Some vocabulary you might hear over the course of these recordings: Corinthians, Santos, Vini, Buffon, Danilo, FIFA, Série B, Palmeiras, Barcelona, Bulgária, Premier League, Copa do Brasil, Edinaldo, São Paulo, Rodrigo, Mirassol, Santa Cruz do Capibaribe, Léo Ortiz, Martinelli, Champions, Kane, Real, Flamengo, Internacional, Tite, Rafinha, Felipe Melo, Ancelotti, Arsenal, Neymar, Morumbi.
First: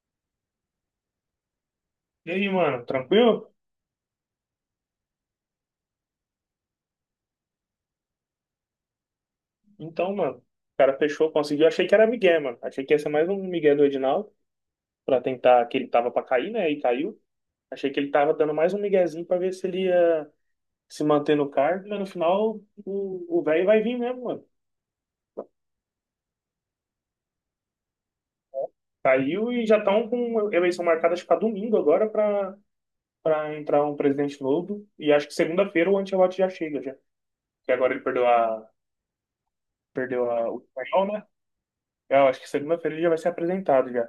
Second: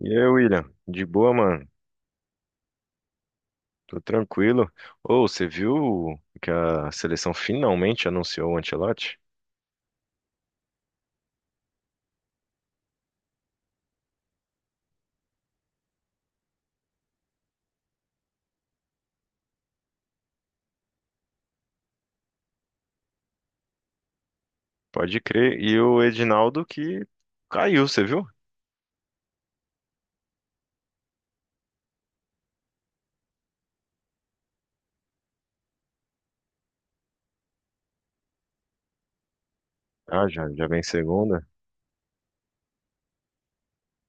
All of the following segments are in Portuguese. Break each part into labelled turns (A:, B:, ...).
A: E aí, William? De boa, mano?
B: E aí, mano, tranquilo?
A: Tô tranquilo. Ô, você viu que a seleção finalmente anunciou o Ancelotti?
B: Então, mano, o cara fechou, conseguiu. Achei que era Miguel, mano. Achei que ia ser mais um Miguel do Edinaldo, pra tentar, que ele tava pra cair, né? E caiu. Achei que ele tava dando mais um miguezinho pra ver se ele ia se manter no cargo, mas no final o velho vai vir mesmo, mano.
A: Pode crer. E o Edinaldo que caiu, você viu?
B: Caiu e já estão com eleição marcada, acho que pra domingo agora, pra entrar um presidente novo. E acho que segunda-feira o Ancelotti já chega, já. Porque agora ele perdeu
A: Ah,
B: perdeu
A: já,
B: a, o
A: já vem
B: espanhol, né?
A: segunda?
B: Eu acho que segunda-feira ele já vai ser apresentado já.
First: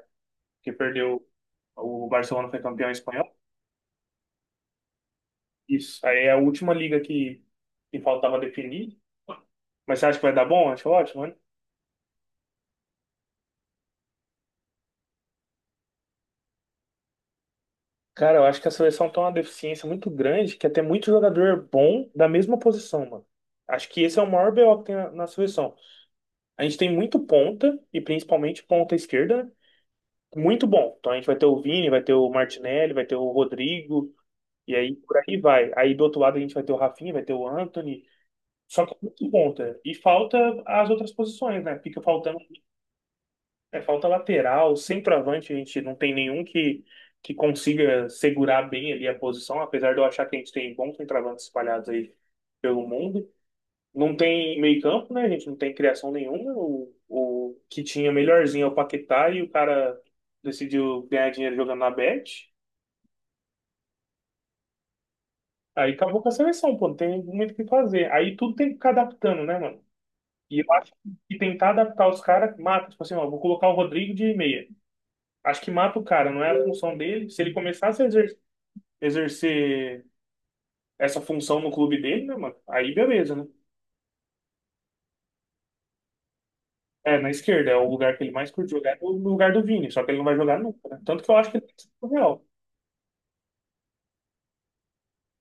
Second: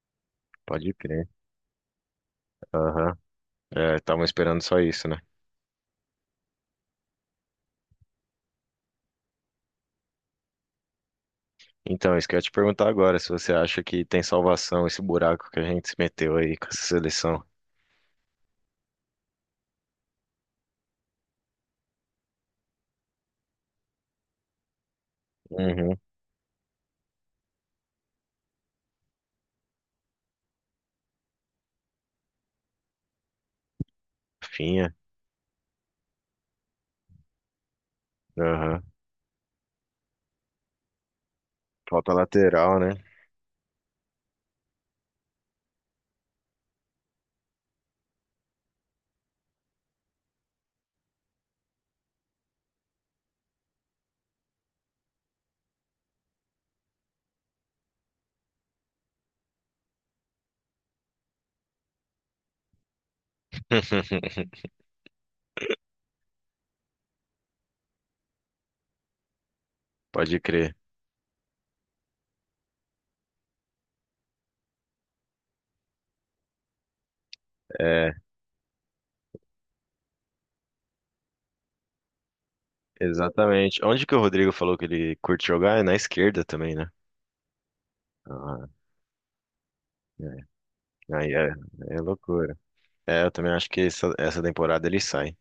B: Que
A: Pode
B: perdeu.
A: crer.
B: O Barcelona foi campeão
A: Aham.
B: espanhol.
A: É, estavam esperando só isso, né?
B: Isso. Aí é a última liga que faltava definir. Mas você acha que vai dar bom? Acho ótimo, né?
A: Então, isso que eu ia te perguntar agora, se você acha que tem salvação esse buraco que a gente se meteu aí com essa seleção.
B: Cara, eu acho que a seleção tem uma deficiência muito grande que até muito jogador bom da mesma posição, mano. Acho que esse é o maior BO que tem na seleção.
A: Uhum.
B: A gente tem muito ponta, e principalmente ponta esquerda, né? Muito bom. Então a gente vai ter o Vini, vai ter o Martinelli, vai ter o Rodrigo, e
A: Finha.
B: aí por aí vai. Aí do outro lado a gente vai ter o Rafinha, vai ter o Antony.
A: Aham.
B: Só que é muito ponta e falta as outras posições, né? Fica
A: Falta
B: faltando,
A: lateral, né?
B: é, falta lateral, centroavante, a gente não tem nenhum que consiga segurar bem ali a posição, apesar de eu achar que a gente tem bons centroavantes espalhados aí pelo mundo. Não tem meio-campo, né? A gente não tem criação nenhuma. O que tinha melhorzinho é o Paquetá e o cara decidiu ganhar dinheiro jogando na Bet. Aí acabou com a seleção, pô, não tem muito o que fazer. Aí tudo tem que ficar adaptando, né, mano?
A: Pode
B: E eu
A: crer.
B: acho que tentar adaptar os caras mata. Tipo assim, ó, vou colocar o Rodrigo de meia. Acho que mata o cara, não é a função dele. Se ele começasse a
A: É,
B: exercer essa função no clube dele, né, mano? Aí beleza, né?
A: exatamente. Onde que o Rodrigo falou que ele curte jogar? É na esquerda também, né?
B: É, na esquerda, é o lugar que ele mais
A: Ah,
B: curte jogar, é o lugar do Vini, só que ele não vai jogar
A: é.
B: nunca, né? Tanto que
A: Aí
B: eu
A: é,
B: acho que ele tem que ser
A: é
B: pro Real.
A: loucura. É, eu também acho que essa temporada ele sai.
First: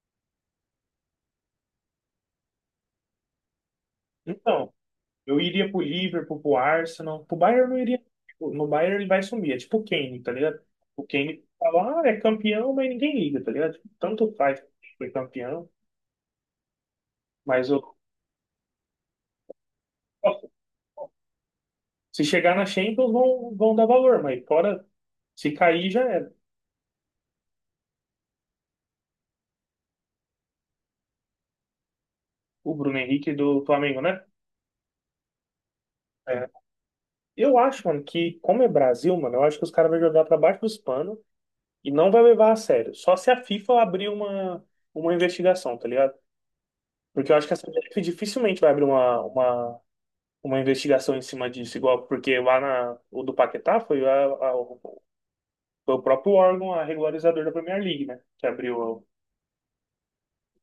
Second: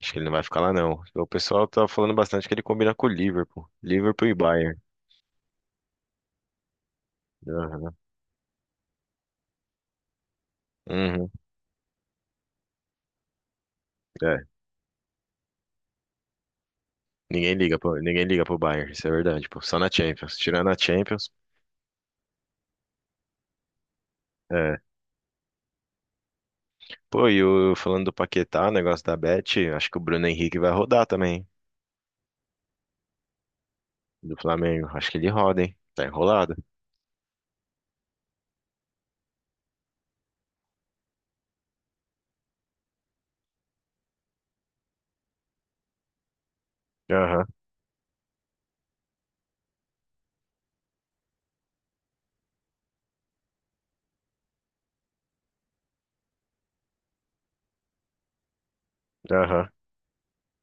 A: Acho que ele não vai ficar lá, não. O pessoal tá falando bastante que ele combina com o Liverpool. Liverpool e
B: Então,
A: Bayern.
B: eu iria pro Liverpool, pro Arsenal, pro Bayern eu não
A: Aham.
B: iria. Tipo, no Bayern ele vai sumir, é tipo o Kane, tá ligado? O
A: Uhum.
B: Kane fala, ah, é campeão, mas ninguém liga, tá ligado? Tipo, tanto
A: É.
B: faz, que foi campeão, mas eu.
A: Ninguém liga pro Bayern, isso é verdade, pô. Só na Champions. Tirando a Champions.
B: Se chegar na Champions, vão dar valor, mas
A: É.
B: fora, se cair, já era.
A: Pô, e o, falando do Paquetá, o negócio da Bet, acho que o Bruno Henrique vai rodar também, hein?
B: O Bruno Henrique do Flamengo, né?
A: Do Flamengo. Acho que ele roda, hein? Tá
B: É.
A: enrolado.
B: Eu acho, mano, que como é Brasil, mano, eu acho que os caras vão jogar pra baixo dos panos e não vai levar a sério. Só se a FIFA abrir uma investigação, tá ligado? Porque eu
A: Aham,
B: acho que a CBF dificilmente vai abrir uma investigação em cima disso, igual porque lá na, o do Paquetá foi, foi o próprio órgão, a regularizador da Premier League, né? Que abriu.
A: aham.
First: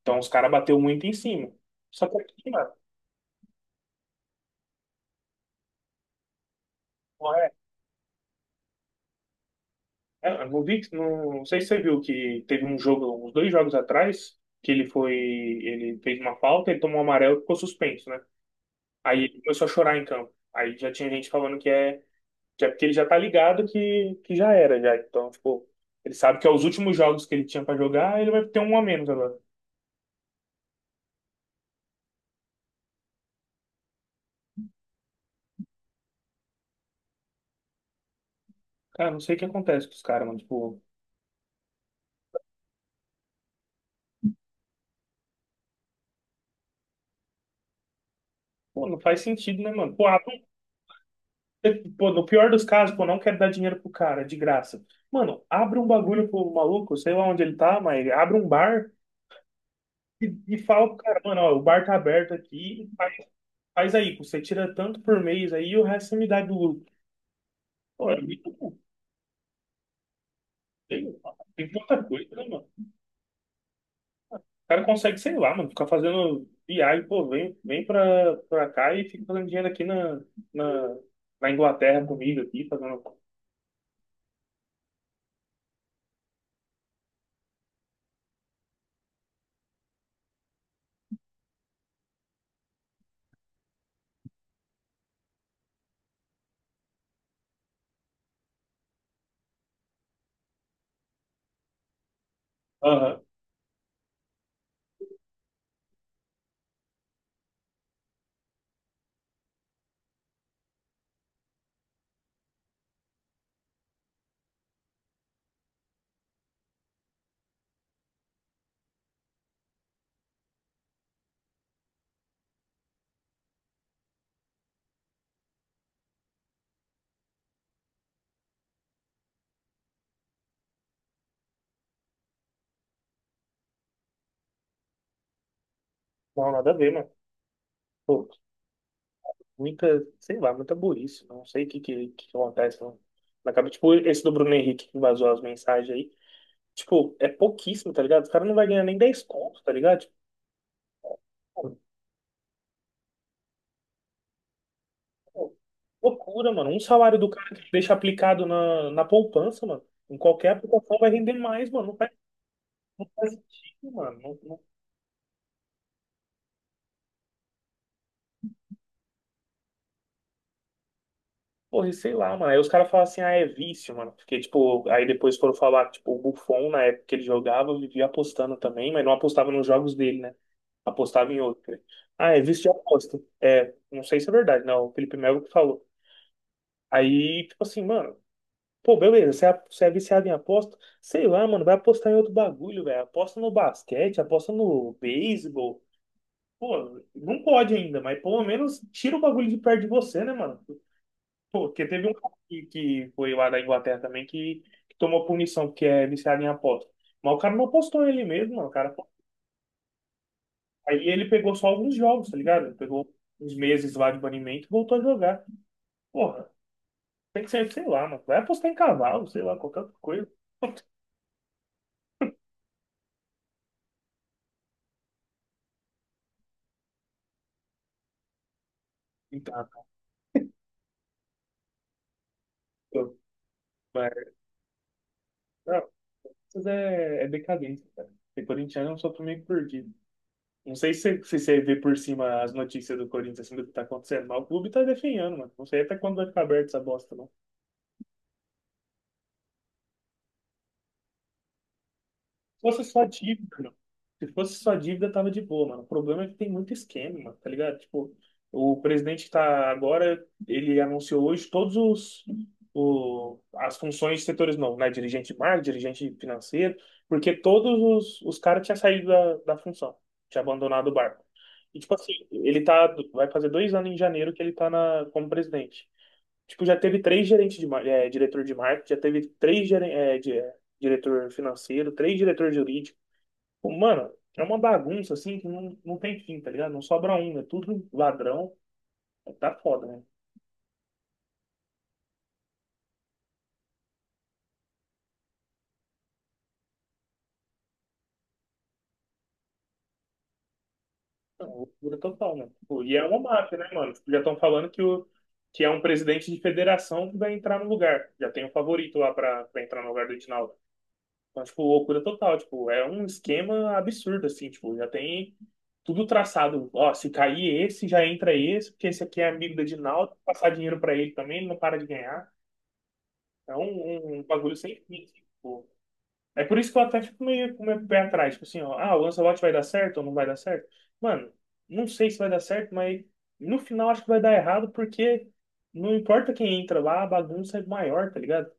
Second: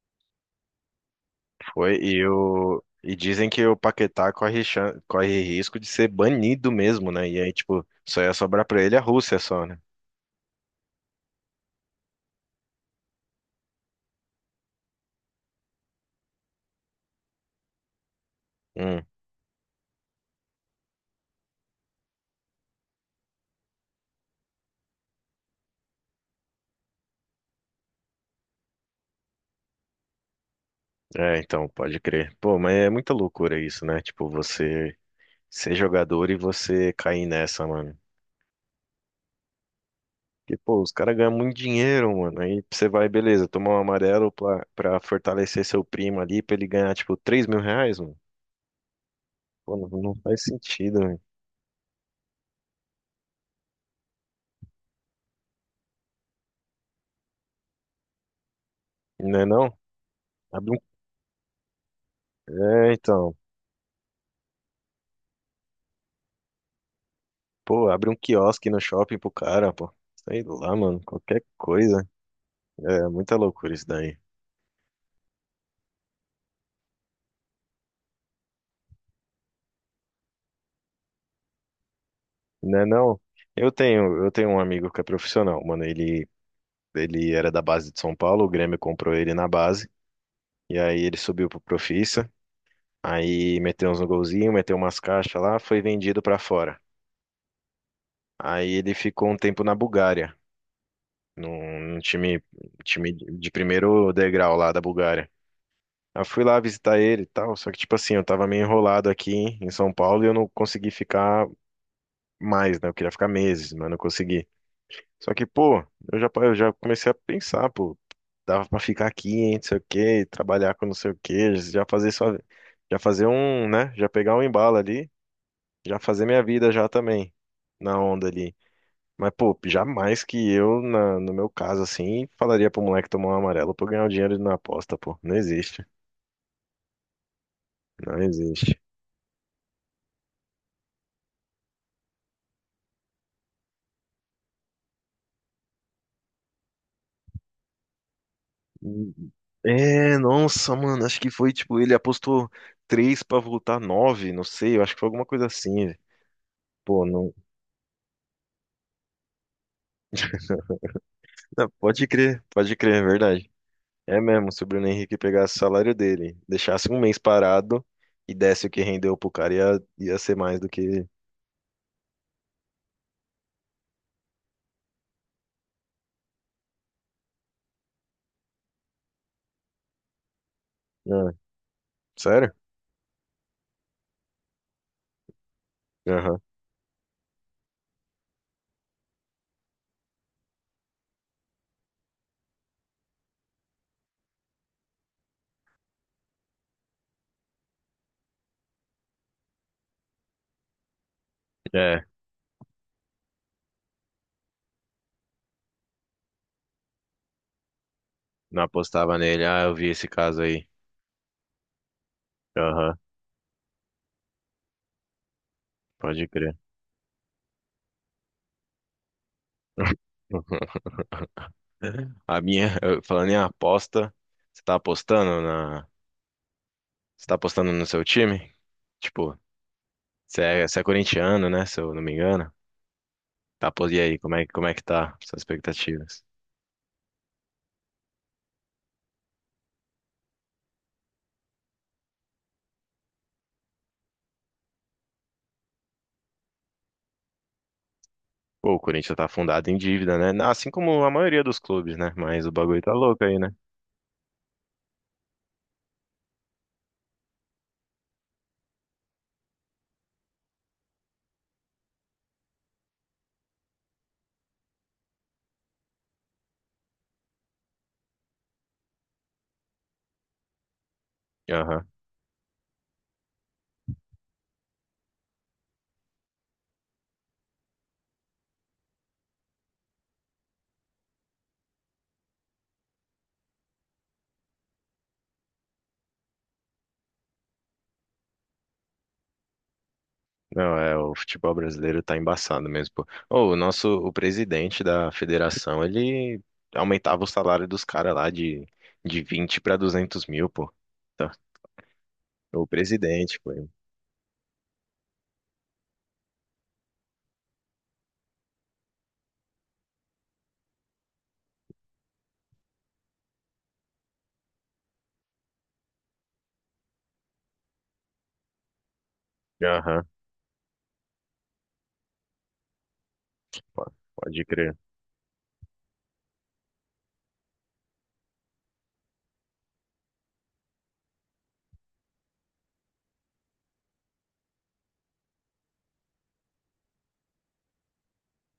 B: Então os caras bateu muito em cima.
A: Foi,
B: Só que
A: e,
B: aqui, mano,
A: o, e dizem que o Paquetá corre, corre risco de ser banido mesmo, né? E aí, tipo, só ia sobrar pra ele a Rússia só, né?
B: é, eu não vi, não, não sei se você viu que teve um jogo, uns 2 jogos atrás, que ele foi, ele fez uma falta, ele tomou um amarelo e ficou suspenso, né?
A: Hum,
B: Aí ele começou a chorar em campo. Aí já tinha gente falando que é porque ele já tá ligado que já era, já. Então, tipo, ele sabe que é os últimos jogos que ele tinha pra jogar, ele vai ter um a menos agora.
A: é, então, pode crer. Pô, mas é muita loucura isso, né? Tipo, você ser jogador e você cair nessa, mano.
B: Cara, não sei o que acontece com os caras, mano.
A: Porque, pô,
B: Tipo,
A: os caras ganham muito dinheiro, mano. Aí você vai, beleza, tomar um amarelo pra, pra fortalecer seu primo ali, pra ele ganhar, tipo, 3.000 reais, mano.
B: pô, não faz sentido, né,
A: Pô, não,
B: mano? Pô,
A: não faz sentido, né?
B: pô, no pior dos casos, pô, não quero dar dinheiro pro cara, de graça. Mano, abre um bagulho pro maluco, sei lá onde ele tá, mas abre um bar,
A: Não é não?
B: e
A: Abre um...
B: fala pro cara, mano, ó, o bar tá aberto aqui,
A: É, então.
B: faz aí, você tira tanto por mês aí e o resto você me dá do lucro.
A: Pô,
B: Pô,
A: abre um
B: é muito
A: quiosque
B: bom.
A: no shopping pro cara, pô. Sei lá, mano,
B: Tem,
A: qualquer
B: tem tanta
A: coisa.
B: coisa, né, mano?
A: É muita loucura isso daí.
B: O cara consegue, sei lá, mano, ficar fazendo viagem, pô, vem pra cá e fica fazendo dinheiro aqui na, na Inglaterra comigo aqui,
A: Né,
B: fazendo.
A: não? Eu tenho um amigo que é profissional, mano. Ele era da base de São Paulo, o Grêmio comprou ele na base. E aí ele subiu pro Profissa. Aí meteu uns golzinhos, meteu umas caixas lá, foi vendido pra fora. Aí ele ficou um tempo na Bulgária, num time, time
B: Aham.
A: de primeiro degrau lá da Bulgária. Eu fui lá visitar ele e tal, só que, tipo assim, eu tava meio enrolado aqui em São Paulo e eu não consegui ficar mais, né? Eu queria ficar meses, mas não consegui. Só que, pô, eu já comecei a pensar, pô, dava pra ficar aqui, hein, não sei o quê, trabalhar com não sei o quê, já fazer só, já fazer um, né? Já pegar um embalo ali, já fazer minha vida já também, na onda ali. Mas, pô, jamais que eu, na, no meu caso, assim, falaria pro moleque tomar um amarelo pra eu ganhar o dinheiro na aposta, pô. Não existe,
B: Não, nada a ver, mano.
A: não
B: Pô,
A: existe.
B: muita, sei lá, muita burrice. Não sei o que acontece, mano. Na cabeça, tipo, esse do Bruno Henrique que vazou as mensagens aí. Tipo, é pouquíssimo, tá ligado? Os caras não vai ganhar nem 10 conto, tá ligado? Tipo,
A: É, nossa, mano, acho que foi
B: pô,
A: tipo, ele apostou três pra voltar nove, não sei, eu acho que foi alguma coisa
B: pô,
A: assim, velho.
B: loucura, mano. Um
A: Pô,
B: salário do
A: não,
B: cara que deixa aplicado na poupança, mano. Em qualquer aplicação vai render
A: não,
B: mais, mano.
A: pode crer, é
B: Não faz
A: verdade.
B: sentido,
A: É
B: mano. Não,
A: mesmo,
B: não...
A: se o Bruno Henrique pegasse o salário dele, deixasse um mês parado e desse o que rendeu pro cara, ia, ia ser mais do que.
B: Porra, e sei lá, mano. Aí os caras falam assim, ah, é vício, mano. Porque, tipo, aí depois foram falar, tipo, o Buffon, na época que ele jogava, vivia apostando também, mas não apostava nos jogos dele, né? Apostava
A: Ah,
B: em outro. Ah, é
A: sério?
B: vício de aposta. É, não sei se é verdade, não. O Felipe Melo que falou.
A: Aham.
B: Aí, tipo assim, mano, pô, beleza, você você é viciado em aposta? Sei lá, mano, vai apostar em outro bagulho, velho. Aposta no basquete, aposta no beisebol. Pô, não pode ainda, mas pelo menos tira o bagulho de perto de você, né, mano? Pô, porque
A: É,
B: teve um cara que foi lá da Inglaterra também que tomou punição, porque é viciado em aposta. Mas o cara não apostou ele mesmo,
A: não
B: mano. O cara...
A: apostava nele. Ah, eu vi esse caso aí.
B: Aí ele pegou só alguns jogos, tá ligado? Ele
A: Aham,
B: pegou uns meses lá de banimento e voltou a jogar.
A: pode
B: Porra,
A: crer.
B: tem que ser, sei lá, mano. Vai apostar em cavalo, sei lá, qualquer outra coisa.
A: A minha, falando em aposta, você tá apostando na. Você tá apostando no seu time? Tipo,
B: Então,
A: você é corintiano, né? Se eu não me engano.
B: pô,
A: Tá, e aí, como é que tá suas
B: mas-
A: expectativas?
B: Corinthians é decadência, cara. Ser corintiano é um sopro meio perdido. Não sei se você vê por cima as notícias do Corinthians, assim, do que tá acontecendo, mas o clube tá definhando, mano. Não sei até quando vai ficar aberto essa bosta, não.
A: Pô, o Corinthians tá afundado em dívida, né? Assim como a maioria dos clubes, né? Mas o bagulho
B: Fosse
A: tá
B: só
A: louco aí,
B: dívida,
A: né?
B: mano. Se fosse só dívida, tava de boa, mano. O problema é que tem muito esquema, mano, tá ligado? Tipo, o presidente que tá agora, ele anunciou hoje todos os o, as funções de setores novos, né? Dirigente de marketing, dirigente financeiro, porque todos os caras tinham saído da função, tinha abandonado o barco. E
A: Aham.
B: tipo assim, ele tá, vai fazer 2 anos em janeiro que ele tá na, como presidente. Tipo, já teve 3 gerentes de, é, diretor de marketing, já teve três é, diretor financeiro, 3 diretor jurídico. Pô, mano, é uma bagunça assim que não tem fim, tá ligado? Não sobra um, é tudo ladrão. É, tá foda, né?
A: Não, é, o futebol brasileiro tá embaçado mesmo, pô. Ô, o nosso, o presidente da federação, ele aumentava o salário dos caras lá de 20 mil pra 200 mil, pô. Tá.
B: Não, loucura total, né?
A: O
B: Pô, e é uma
A: presidente, pô.
B: máfia, né, mano? Tipo, já estão falando que, o, que é um presidente de federação que vai entrar no lugar. Já tem um favorito lá pra entrar no lugar do Edinaldo. Mas, tipo, loucura total, tipo, é um esquema absurdo, assim, tipo, já tem tudo traçado. Ó, se cair esse, já entra esse, porque esse aqui é amigo da
A: Aham,
B: Dinaldo, passar dinheiro pra ele também, ele não para de ganhar. É
A: po-
B: um
A: pode
B: bagulho
A: crer.
B: sem fim, assim, tipo. É por isso que eu até fico meio com o meu pé atrás, tipo assim, ó, ah, o Ancelotti vai dar certo ou não vai dar certo? Mano, não sei se vai dar certo, mas no final acho que vai dar errado, porque não importa quem entra lá, a bagunça é maior, tá ligado?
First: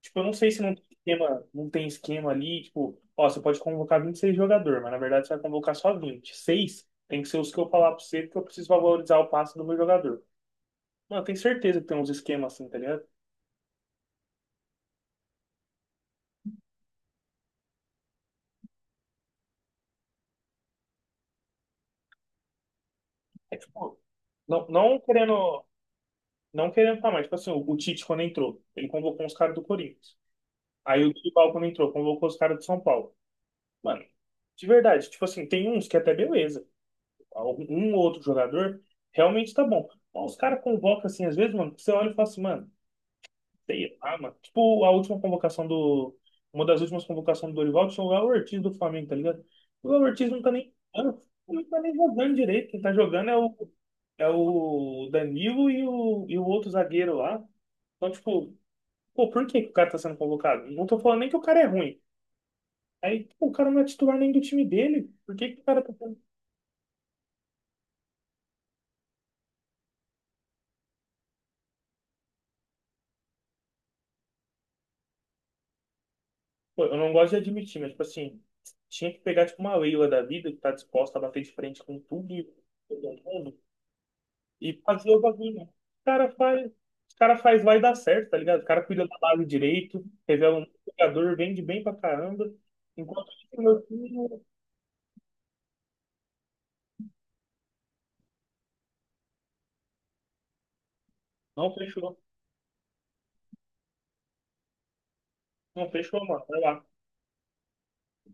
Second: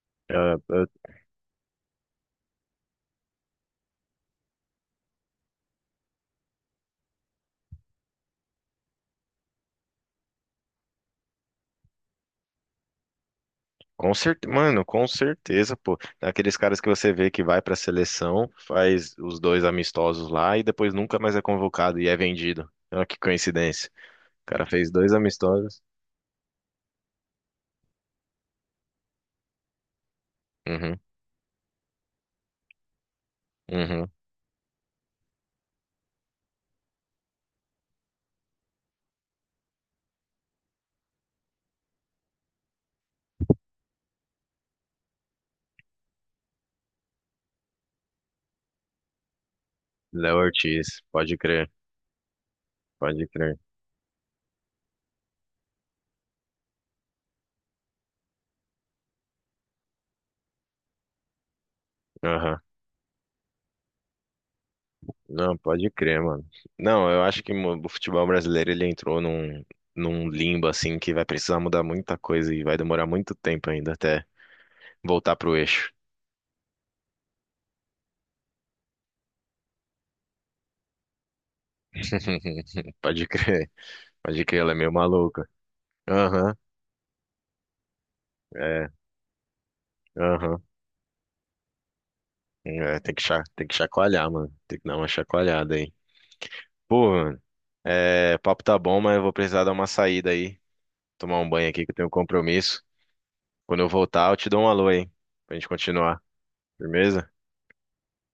B: Tipo, eu não sei
A: Ah,
B: se não tem
A: ah,
B: esquema, não tem esquema ali, tipo, ó, você pode convocar 26 jogadores, mas na verdade você vai convocar só 26, tem que ser os que eu falar pra você, porque eu preciso valorizar o passe do meu jogador. Mano, eu tenho certeza que tem uns esquemas assim, tá ligado?
A: com certeza, mano, com certeza, pô. Aqueles caras que você vê que vai pra seleção, faz os dois amistosos lá e depois nunca mais é convocado e é vendido. Olha que
B: É
A: coincidência.
B: tipo,
A: O cara
B: não,
A: fez
B: não
A: dois
B: querendo,
A: amistosos.
B: não querendo tá mais, tipo assim, o Tite quando entrou, ele convocou uns caras do Corinthians.
A: Uhum,
B: Aí o Dorival quando entrou, convocou os caras do São Paulo. Mano,
A: uhum.
B: de verdade, tipo assim, tem uns que é até beleza. Um ou outro jogador realmente tá bom. Mas os caras convocam assim, às vezes, mano, que você olha e fala assim, mano. Sei lá, mano. Tipo, a última convocação do. Uma das últimas convocações do Dorival tinha o Léo Ortiz do Flamengo, tá ligado? O Léo Ortiz
A: Léo
B: não tá nem
A: Ortiz,
B: jogando,
A: pode
B: não
A: crer,
B: tá nem jogando direito. Quem tá
A: pode
B: jogando é
A: crer.
B: é o Danilo e o outro zagueiro lá. Então, tipo, pô, por que que o cara tá sendo convocado? Não tô falando nem que o cara é ruim.
A: Aham.
B: Aí, pô, o cara não é titular nem do time dele. Por que
A: Não,
B: que o cara
A: pode
B: tá sendo.
A: crer, mano. Não, eu acho que o futebol brasileiro ele entrou num, num limbo assim que vai precisar mudar muita coisa e vai demorar muito tempo ainda até voltar pro eixo.
B: Pô, eu não gosto de admitir, mas, tipo assim, tinha que pegar, tipo, uma Leila da vida que tá disposta a bater de frente com tudo e todo
A: Pode
B: mundo
A: crer. Pode crer, ela é
B: e
A: meio
B: fazer o
A: maluca.
B: bagulho. O cara
A: Aham,
B: faz, os cara faz, vai dar certo, tá ligado? O cara
A: é,
B: cuida da base direito, revela
A: aham.
B: um jogador, vende bem pra caramba.
A: É, tem que,
B: Enquanto isso,
A: tem que
B: meu
A: chacoalhar,
B: time
A: mano. Tem que dar uma chacoalhada aí. Pô, mano, é, papo tá bom, mas eu vou precisar dar uma saída aí. Tomar um banho
B: não
A: aqui que eu tenho um
B: fechou.
A: compromisso. Quando eu voltar, eu te dou um alô aí. Pra gente
B: Não
A: continuar.
B: fechou, mano. Vai lá.
A: Firmeza?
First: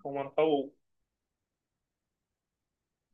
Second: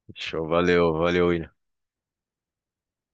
B: Vou matar
A: Show,
B: o
A: valeu, valeu, William.